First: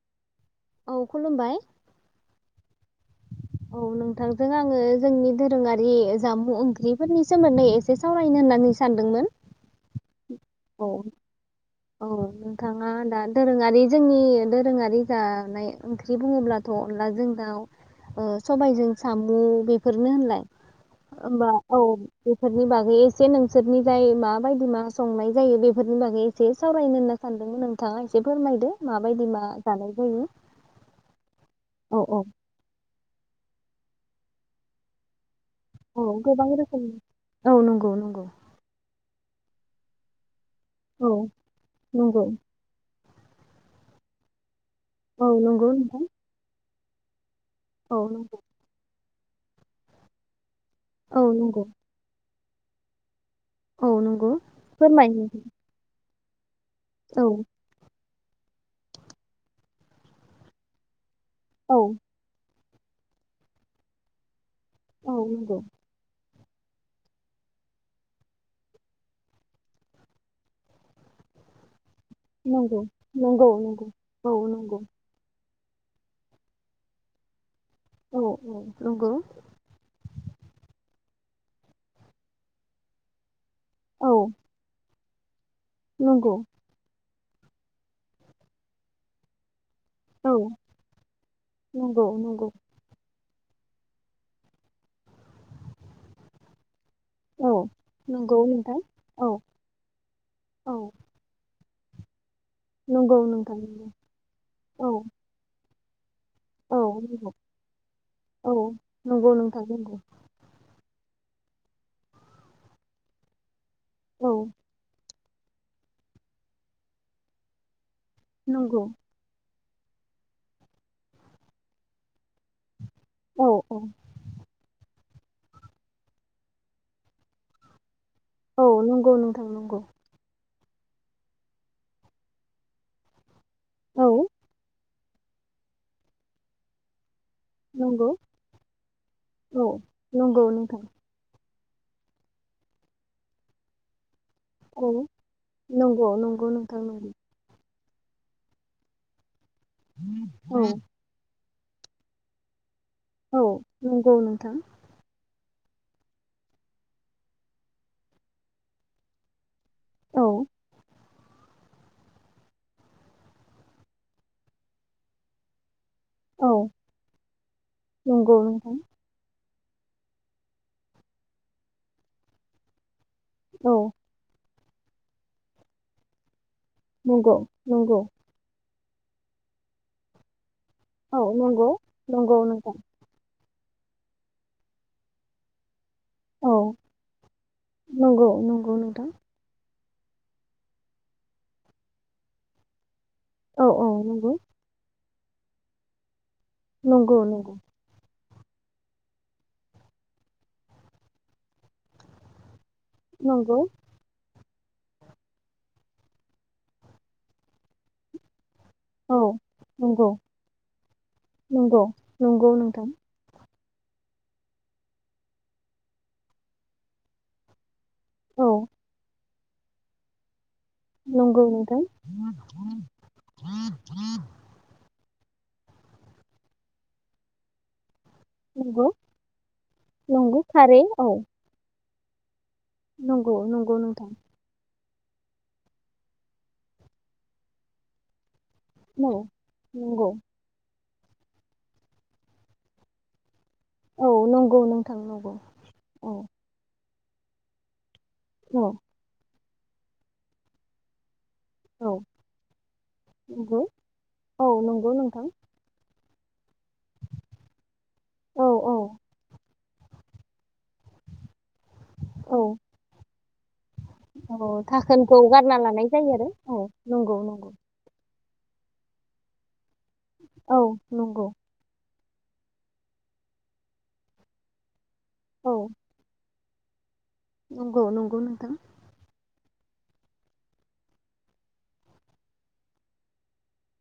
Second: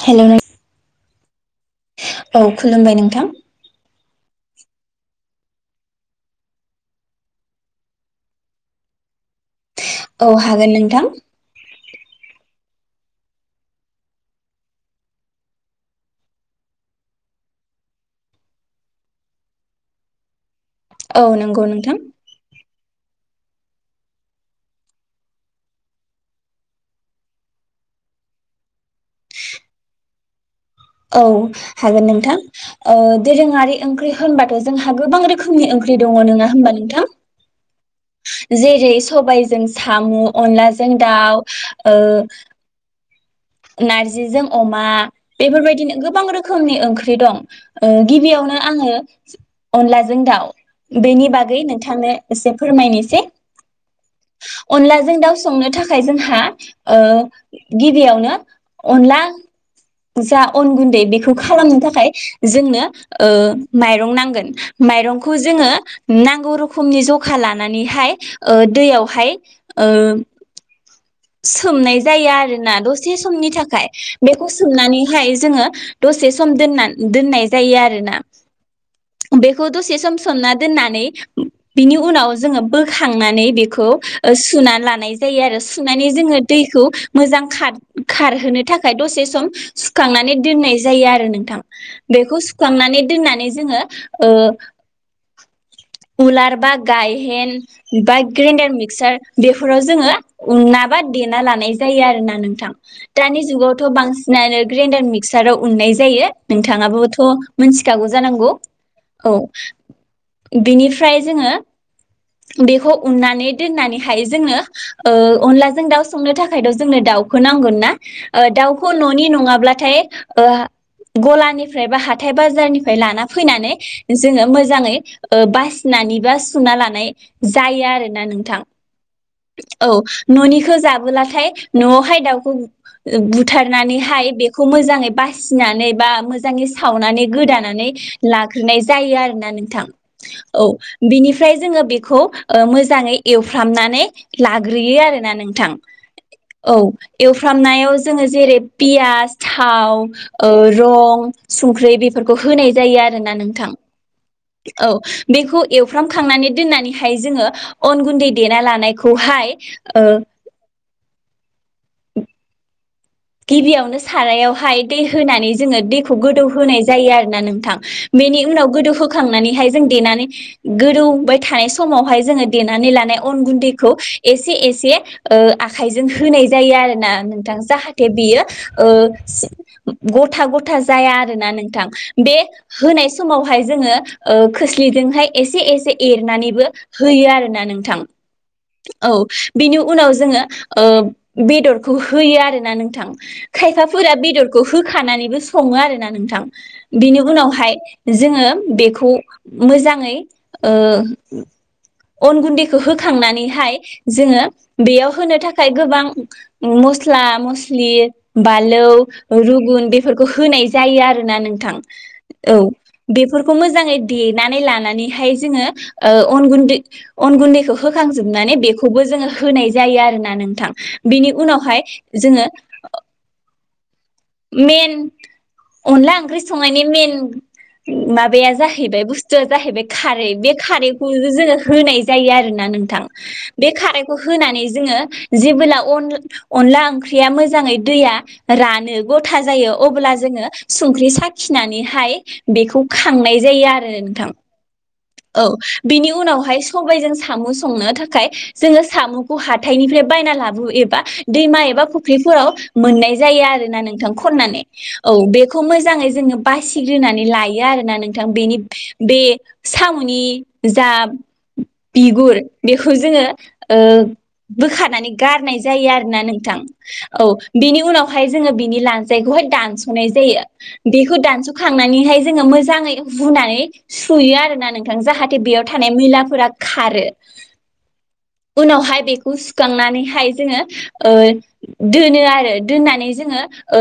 हेल' नों औ खुलुमबाय औ खुलुमबाय नोंथां। नोंजों आङो जोंनि दोरोङारि जामुं ओंख्रिफोरनि सोमोन्दै एसे सावरायनो होननानै सानदोंमोन। औ हागोन औ नोंथां। औ नोंथाङा दा दोरोङारि जोंनि दोरोङारि जानाय ओंख्रि बुङोब्लाथ' अनलाजों दाउ सबायजों साम' बेफोरनो होनलाय? औ होमबा नंगौ औ नोंथां बेफोरनिनि बागै एसे नोंसोरनि जाय माबायदि मा संनाय जायो बेफोरनि बागै। एसे सावरायनो होनना सानदोंमोन नोंथाङा एसे फोरमायदो माबायदि मा जानाय जायो। औ औ हागोन औ नोंथां। ओ दोरोङारि ओंख्रि होनबाथ' जोंहा गोबां रोखोम रोखोमनि ओंख्रि औ दङ गोबां नङा होमबा रोखोमनि नोंथां? औ नंगौ नंगौ जेरै सबायजों साम' अनलाजों औ दाउ ओ नंगौ नारजिजों अमा औ नंगौ बेफोरबायदिनो नोंथां गोबां रोखोमनि अ ओंख्रि दं औ ओ नंगौ गिबियावनो आङो अनलाजों दाउ औ बेनि बागै नंगौ नोंथांनो एसे फोरमायनोसै औ नंगौ फोरमाय अनलाजों दाउ नोंथां संनो थाखाय जोंहा हा औ ओ गिबियावनो अनला जा अन गुन्दैखौ बेखौ खालामनो औ थाखाय जोंनो ओ माइरं नांगोन। औ माइरंखौ नंगौ जोङो नांगौ। गौ रोखोमनि जखा लानानैहाय ओ दैयावहाय सोमनाय जायो आरोना नंगौ दसे नंगौ समनि थाखाय नंगौ औ बेखौ नंगौ सोमनानैहाय जोङो दसे सम दोना दोननाय जायो आरोना औ औ नंगौ बेखौ दसे सम सोमना दोननानै बिनि उनाव जोङो बोखांनानै बे खौ औ सुना लानाय जायो आरो सुनानै नंगौ जोङो दैखौ मोजां खार खारहोनो थाखाय दसे सम औ सुखांनानै दोननाय जायो आरो नोंथां नंगौ बेखौ नंगौ सुखांनानै दोननानै जोङो ओ उलार बा गायहेन औ बा नंगौ ग्रेडार नोंथां मिक्सार औ बेफोराव जोङो औ उनना बा देना लानाय जायै आरो ना नो थां नंगौ दानि नोंथां जुगावथ' नंगौ बांसिनानो औ ग्राइडार मिक्साराव उननाय जायो औ नोंथाङाबोथ' नंगौ मोनथिखागौ जानांगौ औ नंगौ औ। नोंथां नंगौ बेनिफ्राय जोङो बेखौ उननानै दोननानै हाय औ जोङो। ओ अनलाजों दाउ संनो थाखायथ' जोंनो दाउखौ नांगोन ना। ओ नंगौ दाउखौ न'नि नङाब्ला थाय ओ गलानिफ्राय फा हाथाय बाजारनिफ्राय लाना औ फैनानै औ जोङो मोजाङै ओ बासिनानै बा सुना लानाय जायो आरो। नाय नोंथां औ नंगौ नोंथां नंगौ औ न'निखौ। जाबोलाथाय न'आवहाय दाउखौ ओ औ बुथारनानैहाय बेखौ मोजाङै। बासिनानै बा मोजाङै सावनानै गोदानानै नंगौ लाग्रोनाय जायो आरोना औ नोंथां नंगौ नोंथां ओमफ्राय जोङो बेखौ ओ मोजाङै एवफ्रामनानै औ लाग्रोयो आरोना नोंथां नंगौ नंगौ औ नोंथां नंगौ एवफ्रामनायाव जोङो जेरै पियास थाव ओ औ रं संख्रि बेफोरखौ होनाय जायो आरोना औ नोंथां नंगौ नोंथां औ बेखौ एवफ्रामखांनानै दोननानैहाय जोङो अन गुन्दै देना लानायखौहाय ओ औ गिबियावनो सारायावहाय दै होनानै जोङो दै खौ गोदौ औ होनाय जायो नोंथां नंगौ बेनि उनाव नोंथां गोदौहोखांनानैहाय जों जों देनानै गोदौबाय थानाय समावहाय जोङो देनानै लानाय अन औ गुन्दैखौ एसे एसे एसे ओ आखाइजों होनाय जायो आरो ना नंगौ नोंथां जाहाथे नंगौ थे बियो ओ गथा गथा जाया औ आरोना नंगौ नोंथां नंगौ बे नोंथां होनाय समाव हायो ओ खोस्लिजों‌हाय एसे एसे औ एरनानैबो होयो आरोना नोंथां नंगौ नंगौ नोंथां औ बेनि उनाव जोङो ओ बेदरखौ होयो आरोना नोंथां औ औ खायफाफोरा नंगौ बेदरखौ होखानानै बो सङो आरोना नोंथां नंगौ बिनि नंगौ उनावहाय जोङो बेखौ मोजाङै ओ अन गुन्दै खौ होखांनानै नंगौ थाय जोङो बेयाव होनो थाखाय गोबां मस्ला मस्लि बालौ औ रुगुन नंगौ बेफोरखौ होनाय जायो आरोना नोंथां नंगौ नंगौ औ नोंथां बेफोर खौ मोजाङै देनानै लानानैहाय जोङो ओ अन गुन्दै अन गुन्दैखौ होखां औ होनाय जायो आरोना नोंथां बिनि नंगौ नोंथां उनावहाय जोङो [inaudible] मेन अनला ओंख्रि संनायनि मेन माबाया नंगौ जाहैबाय बुस्थु जाहैबाय खारै नंगौ बे थारै औ खारैखौ जोङो होनाय [unintelligible] आरोना नोंथां नंगौ बे नंगौ नोंथां खारैखौ होनानै जोङो जेबोला अन अनला ओंख्रिया मोजाङै दैया रा औ ग'था जायो नंगौ अब्ला जोङो संख्रि साखिनानैहाय बेखौ खांनाय जायो आरो औ नोंथां नंगौ नोंथां नंगौ औ औ बिनि उनावहाय सबायाइजों साम' संनो थाख खाय औ जोङो साम' हाथायनिफ्राय बायना लाबो एबा दैमा एबा औ फुख्रिफोराव मोननाय जायो नंगौ आरो ना नों औ खननानै नंगौ औ नोंथां बेखौ मोजाङै जोङो बासिग्रोनानै लायो आरो ना नोंथां औ बेनि औ बे साम'नि जाब बिगुर औ बेखौ जोङो ओ औ बोखारनानै धाखोनखौ गारना गारनाय लानाय जायो आरोना आरो औ नोंथां नंगौ औ नंगौ बिनि उनाव ओमफाय जोङो बेनि लानजाइखौहाय दानस' नाय जायो औ बेखौ नंगौ दानसखांनानैहाय जोङो मोजाङै रुनानै सुयो आरोना नों थां‌ जाहाथे औ बेयाव थानाय मैलाफोरा खारो नंगौ नंगौ नोंथां उनावहाय बे खौ सुखांनानैहाय जोङो ओ दोनो आरो दोननानै जोङो ओ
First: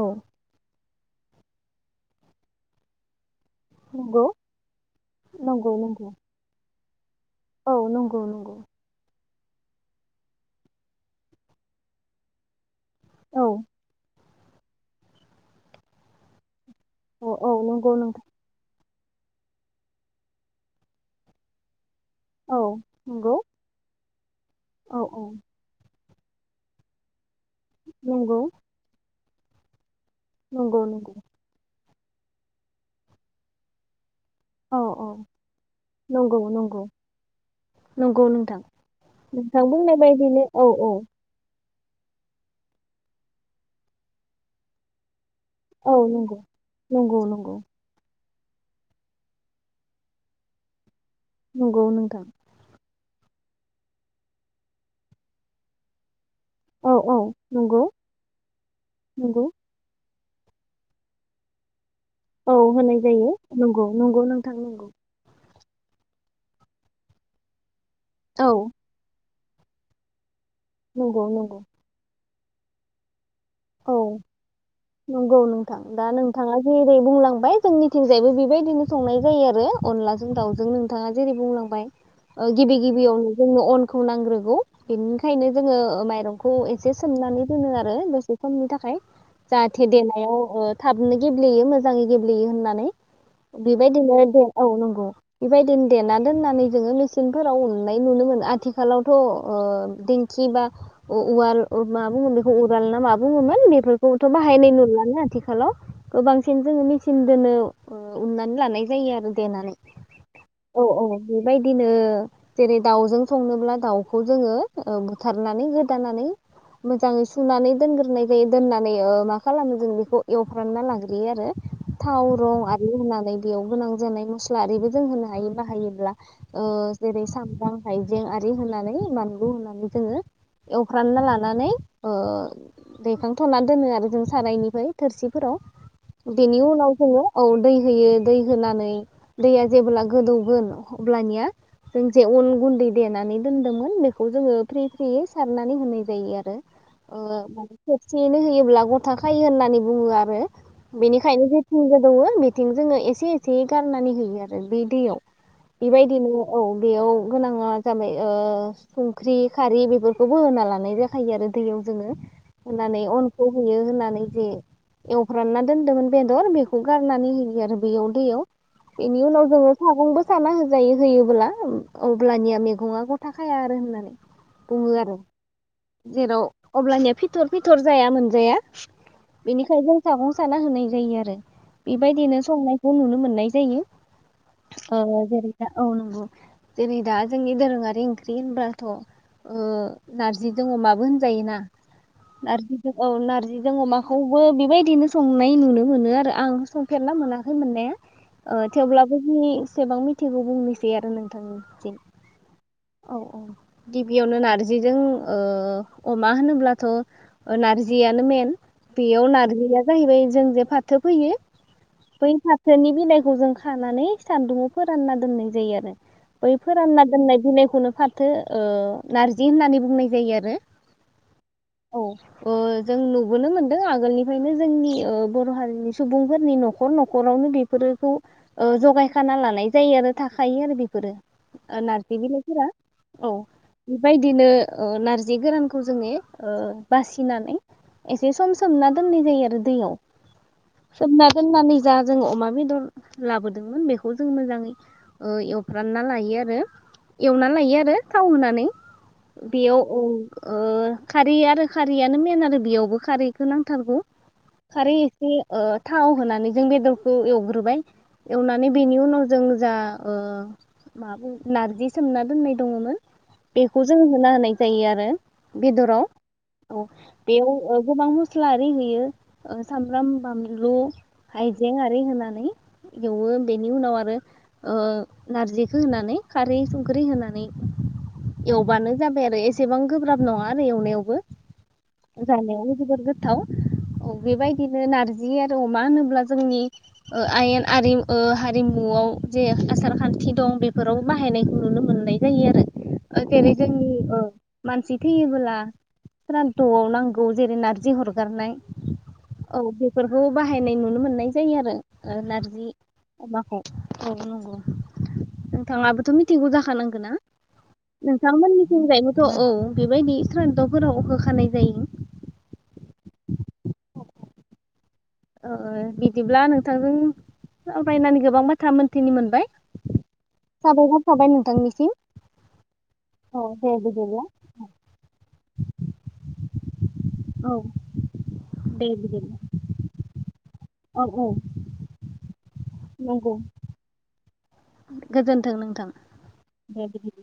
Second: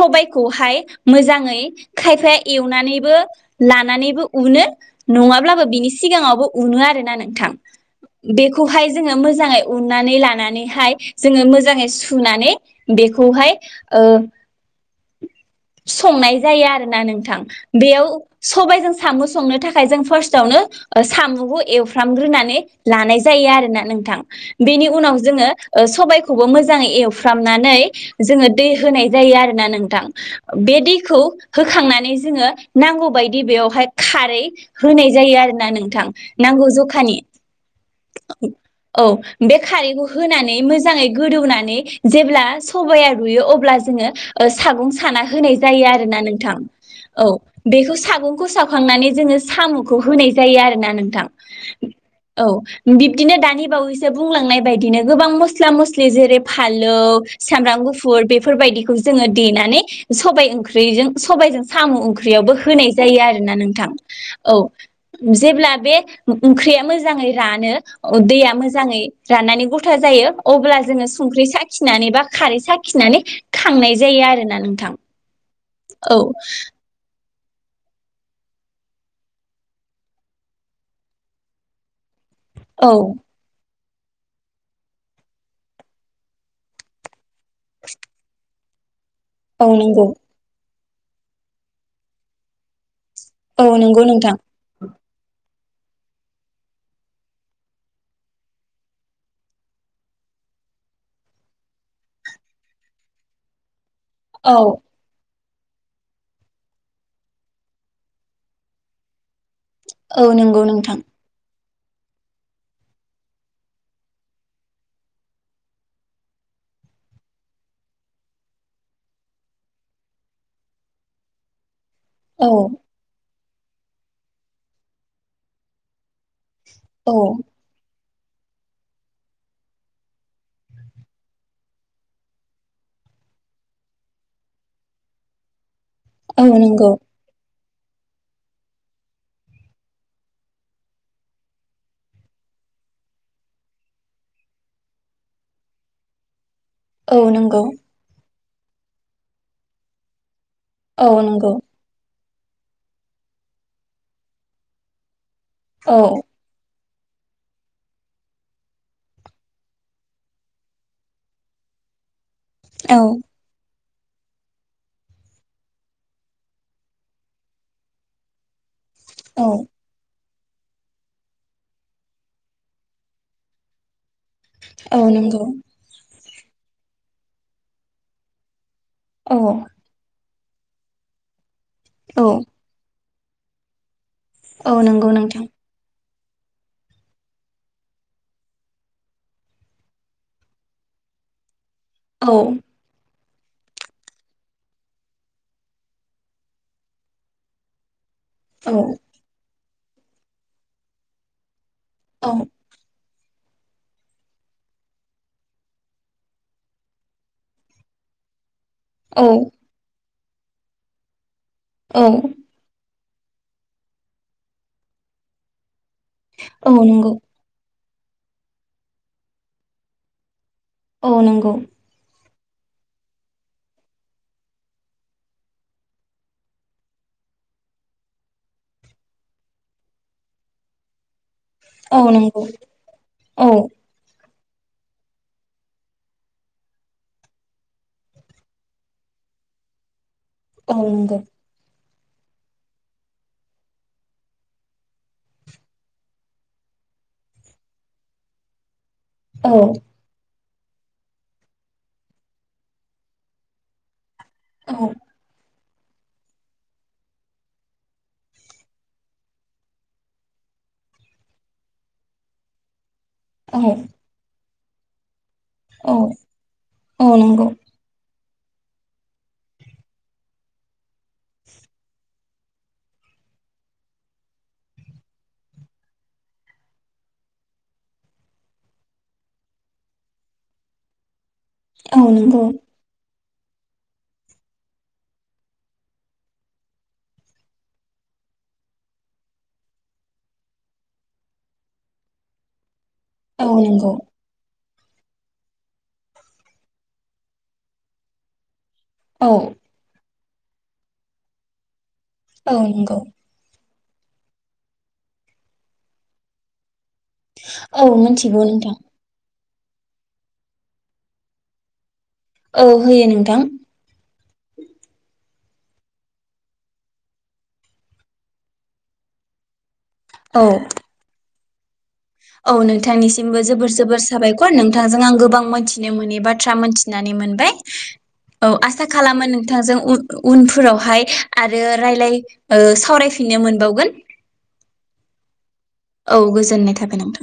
औ मोजाङै खायफाया एवनानैबो नंगौ लानानैबो उनो नङाब्लाबो नंगौ बिनि नंगौ सिगाङावबो उनो आरो औ नंगौ नंगौ बेखौहाय जोङो मो जाङै उननानै लानानैहाय जोङो मोजाङै सुनानै औ बेखौहाय ओ संनाय जायो आरो ना औ नोंथां औ नंगौ बेयाव नोंथां सबायजों साम' संनो थाखाय जों फास्टावनो साम'खौ ए फ्रामनानै औ लानाय नंगौ जायो आरोना नोंथां बेनि औ उनाव औ जोङो ओ सबाय खौबो मोजाङै एव फ्रामनानै नंगौ जोङो दै होनाय जायो आरो ना नोंथां बे नंगौ नंगौ दैखौ होखांना नै जोङो नांगौ बायदि बेयावहाय खारै औ औ होनाय जायो आरोना नोंथां नंगौ नांगौ नंगौ जखानि नंगौ नोंथां औ बे नोंथां बुंनाय खारैखौ बायदिनो होनानै औ औ मोजाङै गोदौनानै जेब्ला सबायआ रुयो अब्ला जोङो ओ सागं थाना होनाय जायो औ आरोना नंगौ नोंथां नंगौ औ नंगौ बेखौ सागं सावखांनानै जोङो साम'खौ होनाय जायो आरो ना नों थां नंगौ नोंथां औ बिब दिनो दानि बावैसो बुंलांनाय बायदिनो गोबां मस्ला मस्लि जेरै औ फानलौ औ सामब्राम नंगौ गुफुर बेफोरबायदिखौ जोङो नंगौ देनानै सबाइ ओंख्रिजों सबाइजों साम' ओंख्रियावबो औ होनाय जायो आरोना नंगौ नोंथां नंगौ नोंथां औ नंगौ जेब्ला बे ओंख्रिया मोजाङै रानो अ औ दैया मोजाङै राननानै गथा जायो अब्ला जोङो नंगौ संख्रि नंगौ साखिनानै बा खारै साखिनानै खांनाय औ जायो आरो ना नों नंगौ नों थां दा नोंथाङा जेरै बुंलां बाय जोंनिथिंजायबो बेबायदिनो संनाय जायो आरो अनलाजों दाउजों नोंथाङा जेरै बुंलांबाय ओ गिबि औ गिबियावनो जोंङो अन खौ नांग्रोगौ बिनिखायनो जोङो ओ माइरंखौ एसे सोमनानै दोनो आरो दसे खमनि थाखाय औ जाहाथे नंगौ देनायाव‌ ओ थाबनो गेब्लेयो मोजाङै गेब्लेयो होननानै औ नंगौ बेबायदिनो नोंथां दे औ नोंगौ। बेबायदिनो देना दोननानै जोङो मेचिंनफोराव उननाय नुनो मोनो आथिखालावथ'ओ दिेंखि बा उवाल मा बुङो बेखौ उराल ना माब बुङोमोन बेफोर औथ' औ बाहायनाय नुलानो आथिखा खालाव गोबांसिन जोङो मेसिन दोनो ओ उननानै लानाय जायो आरो देनानै। औ नोंगौ नोंथां। बायदिनो जेरै दाउजों संनोब्ला दाउखौ जोङो ओ बुथारनानै गोदानानै मोजाङै सुनानै दोनग्रोनाय जायो दोननानै ओ मा खालामो जों बेखौ एवफ्रानना लाग्रोयो आरो। थाव औ रं आरि होनानै बेयाव गोनां जानाय मस्ला आरिबो जों होनो हायो बाहायोब्ला ओ औ जेरै सामब्राम हाय जें आरि होनानै बानलु होनानै जोङो एवफ्रानना लानानै ओ दैखांथ'ना दोनो आरो जों सारायनिफ्राय थोरसिफोराव औ बेनि नंगौ उनाव जोङो औ दै होयो दै होनानै दैया जेबोला गोदौगोन अब्लानिया जों जे अन गुन्दै देनानै दोन्दोंमोन बेखौ जोङो फ्रिय फ्रियै सारनानै होनाय जायो आरो। औ नोंगौ। [unintelligible] नो होयोब्ला गथ खायो होननानै बुङो आरो। औ बिनिखायनो नंगौ जेथिं गोदौवो बेथिं जोङो एसे एसे गारनानै होयो आरो बे दैयाव। औ बेबायदिनो औ। बेयाव गोनाङा जाबाय ओ संख्रि खारि बेफोरखौबो होना लानाय जाखायो आरो दैयाव जोङो। औ होनानै अनखौ होयो होना नै जे एवफ्रानना दोन्दोंदोंमोन बेदर बेखौ गारनानै होयो आरो बेयाव दैयाव। बेनि औ उनाव जोङो सागंबो साना होजायो होयोबोब्ला अब्लानिया मैगङा गथा खाया आरो होननानै बुङो औ आरो नोंगौ जेराव अब्लानिया फि थर फिथर जाया मोनजाया औ बिनिखायजों सागं साना होनाय जायो आरो औ बेबायदिनो संनायखौ नु मोननाय जायो औ नंगौ अ नोंथां जेरैबा औ नंगौ जेरै दा जोंनि दोरोङारि ओंख्रि होनब्लाथ ओ नारजिजों अमाबो होनजायो ना औ नारजिजों औ नार जों अमाखौबो बेबायदिनो संनाय नुनो मोनो आरो आं संफेरना मोनाखै मोननाया ओ औ थेवब्लाबो दिनि बेसेबां मिथिगौ बुंनिसै आरो नोंथांनि औ औ औ गिबियावनो नारजिजों ओ अमा होनोब्लाथ' नारजियानो मेन औ बियाव नारजिया जाहैबाय जों जे फाथो फैयो औ बै फाथोनि बिलाइ खौ जों खानानै सान्दुंआव फोरानना दोननाय जायो आरो औ बैफोरानना नंगौ दोननाय बिनायखौनो फाथो ओ नारजि होननानै बुंनाय जायो आरो औ नंगौ औ जों नुबोनो मोनदों आगोलनिफ्रायनो ओ जोंनि बर' हारिनि सुबुंफोरनि न'खर न'खरावनो बेफोरखौ ओ जगायखाना लानाय जायो आरो थाखायो आरो बेफोरो औ नारजि नंगौ बिलाइफोरा औ बेबायदि बिदिनो नारजि गोरानखौ जोङो बासिनानै एसे सम सोमना दोननाय जायो आरो दैयाव औ नंगौ सोमना दोननानै जा जोङो अमा बेदर लाबोदोंमोन बेखौ जों मोजाङै एवफ्रानना लायो आरो एवना लायो आरो थाव होनानै औ बेयाव उम ओ खारै आरो खारैयानो मेन आरो बेयावबो खारैखौ नांथारगौ औ खारै एसे ओ थाव होनानै जों बेदरखौ एवग्रोबाय एवनानै बेनि उनाव जों जा मा नारजि सोमना दोननाय दङमोन औ बेखौ जों होना होनाय जायोआरो औ बेयाव ओ औ नंगौ गोबां म स्लाआरि होयो सामब्राम बानलु आयजें आरि होनानै एवो बेनि उनाव आरो ओ नारजिखौ होनानै खारै संख्रि होनानै एवबानो जाबाय आरो एसेबां गोब्राब नङा आरो एवनायावबो औ ज नंगौ म बग [unintelligible] गोथाव बेबायदिनो नारजि आरो अमा होनोब्ला जोंनि आयेन आरि ओ हारिमुआव जे आसार खान्थि दं बेफोराव बाहायनायखौ नुनो मोननाय जायो आरो औ जेरै जों नंगौ ओ मानसि थैयोबोला स्राद'आव नांगौ जेरै नारजि हरगारनाय औ बेफोर बेखौ बाहायनाय नुनो मोननाय जायो आरो औ नारजि नंगौ अमाखौ औ नंगौ नोंथाङाबोथ' मिथिंगौ जाखानां ना औ मिथिगौ नोंथां नोंथांमोननिथिंजायबोथ' औ बेबायदि सान्दावफोराव होखानाय जायो औ होयो नोंथां ओ बिदिब्ला नोंथांजों सावरायनानै गोबां बाथ्रा मोनथिना मोनबाय औ साबायखर थाबाय नोंथां नोंथांनिसिम औ नोंथांनिसिमबो औ जोबोर दे जोबोर बिदिब्ला साबायखर नोंथांजों आं गोबां मोनथिनो मोननि बाथ्रा मोनथिनानै मोनबाय औ औ दे आसा खालामो बिदिब्ला नोंथांजों औ उनफोरावहाय औ आरो रायलाय ओ नंगौ सावरायफिननो मोनबावगोन गोजोन्थों नोंथां औ गोजोननाय थाबाय दे नोंथां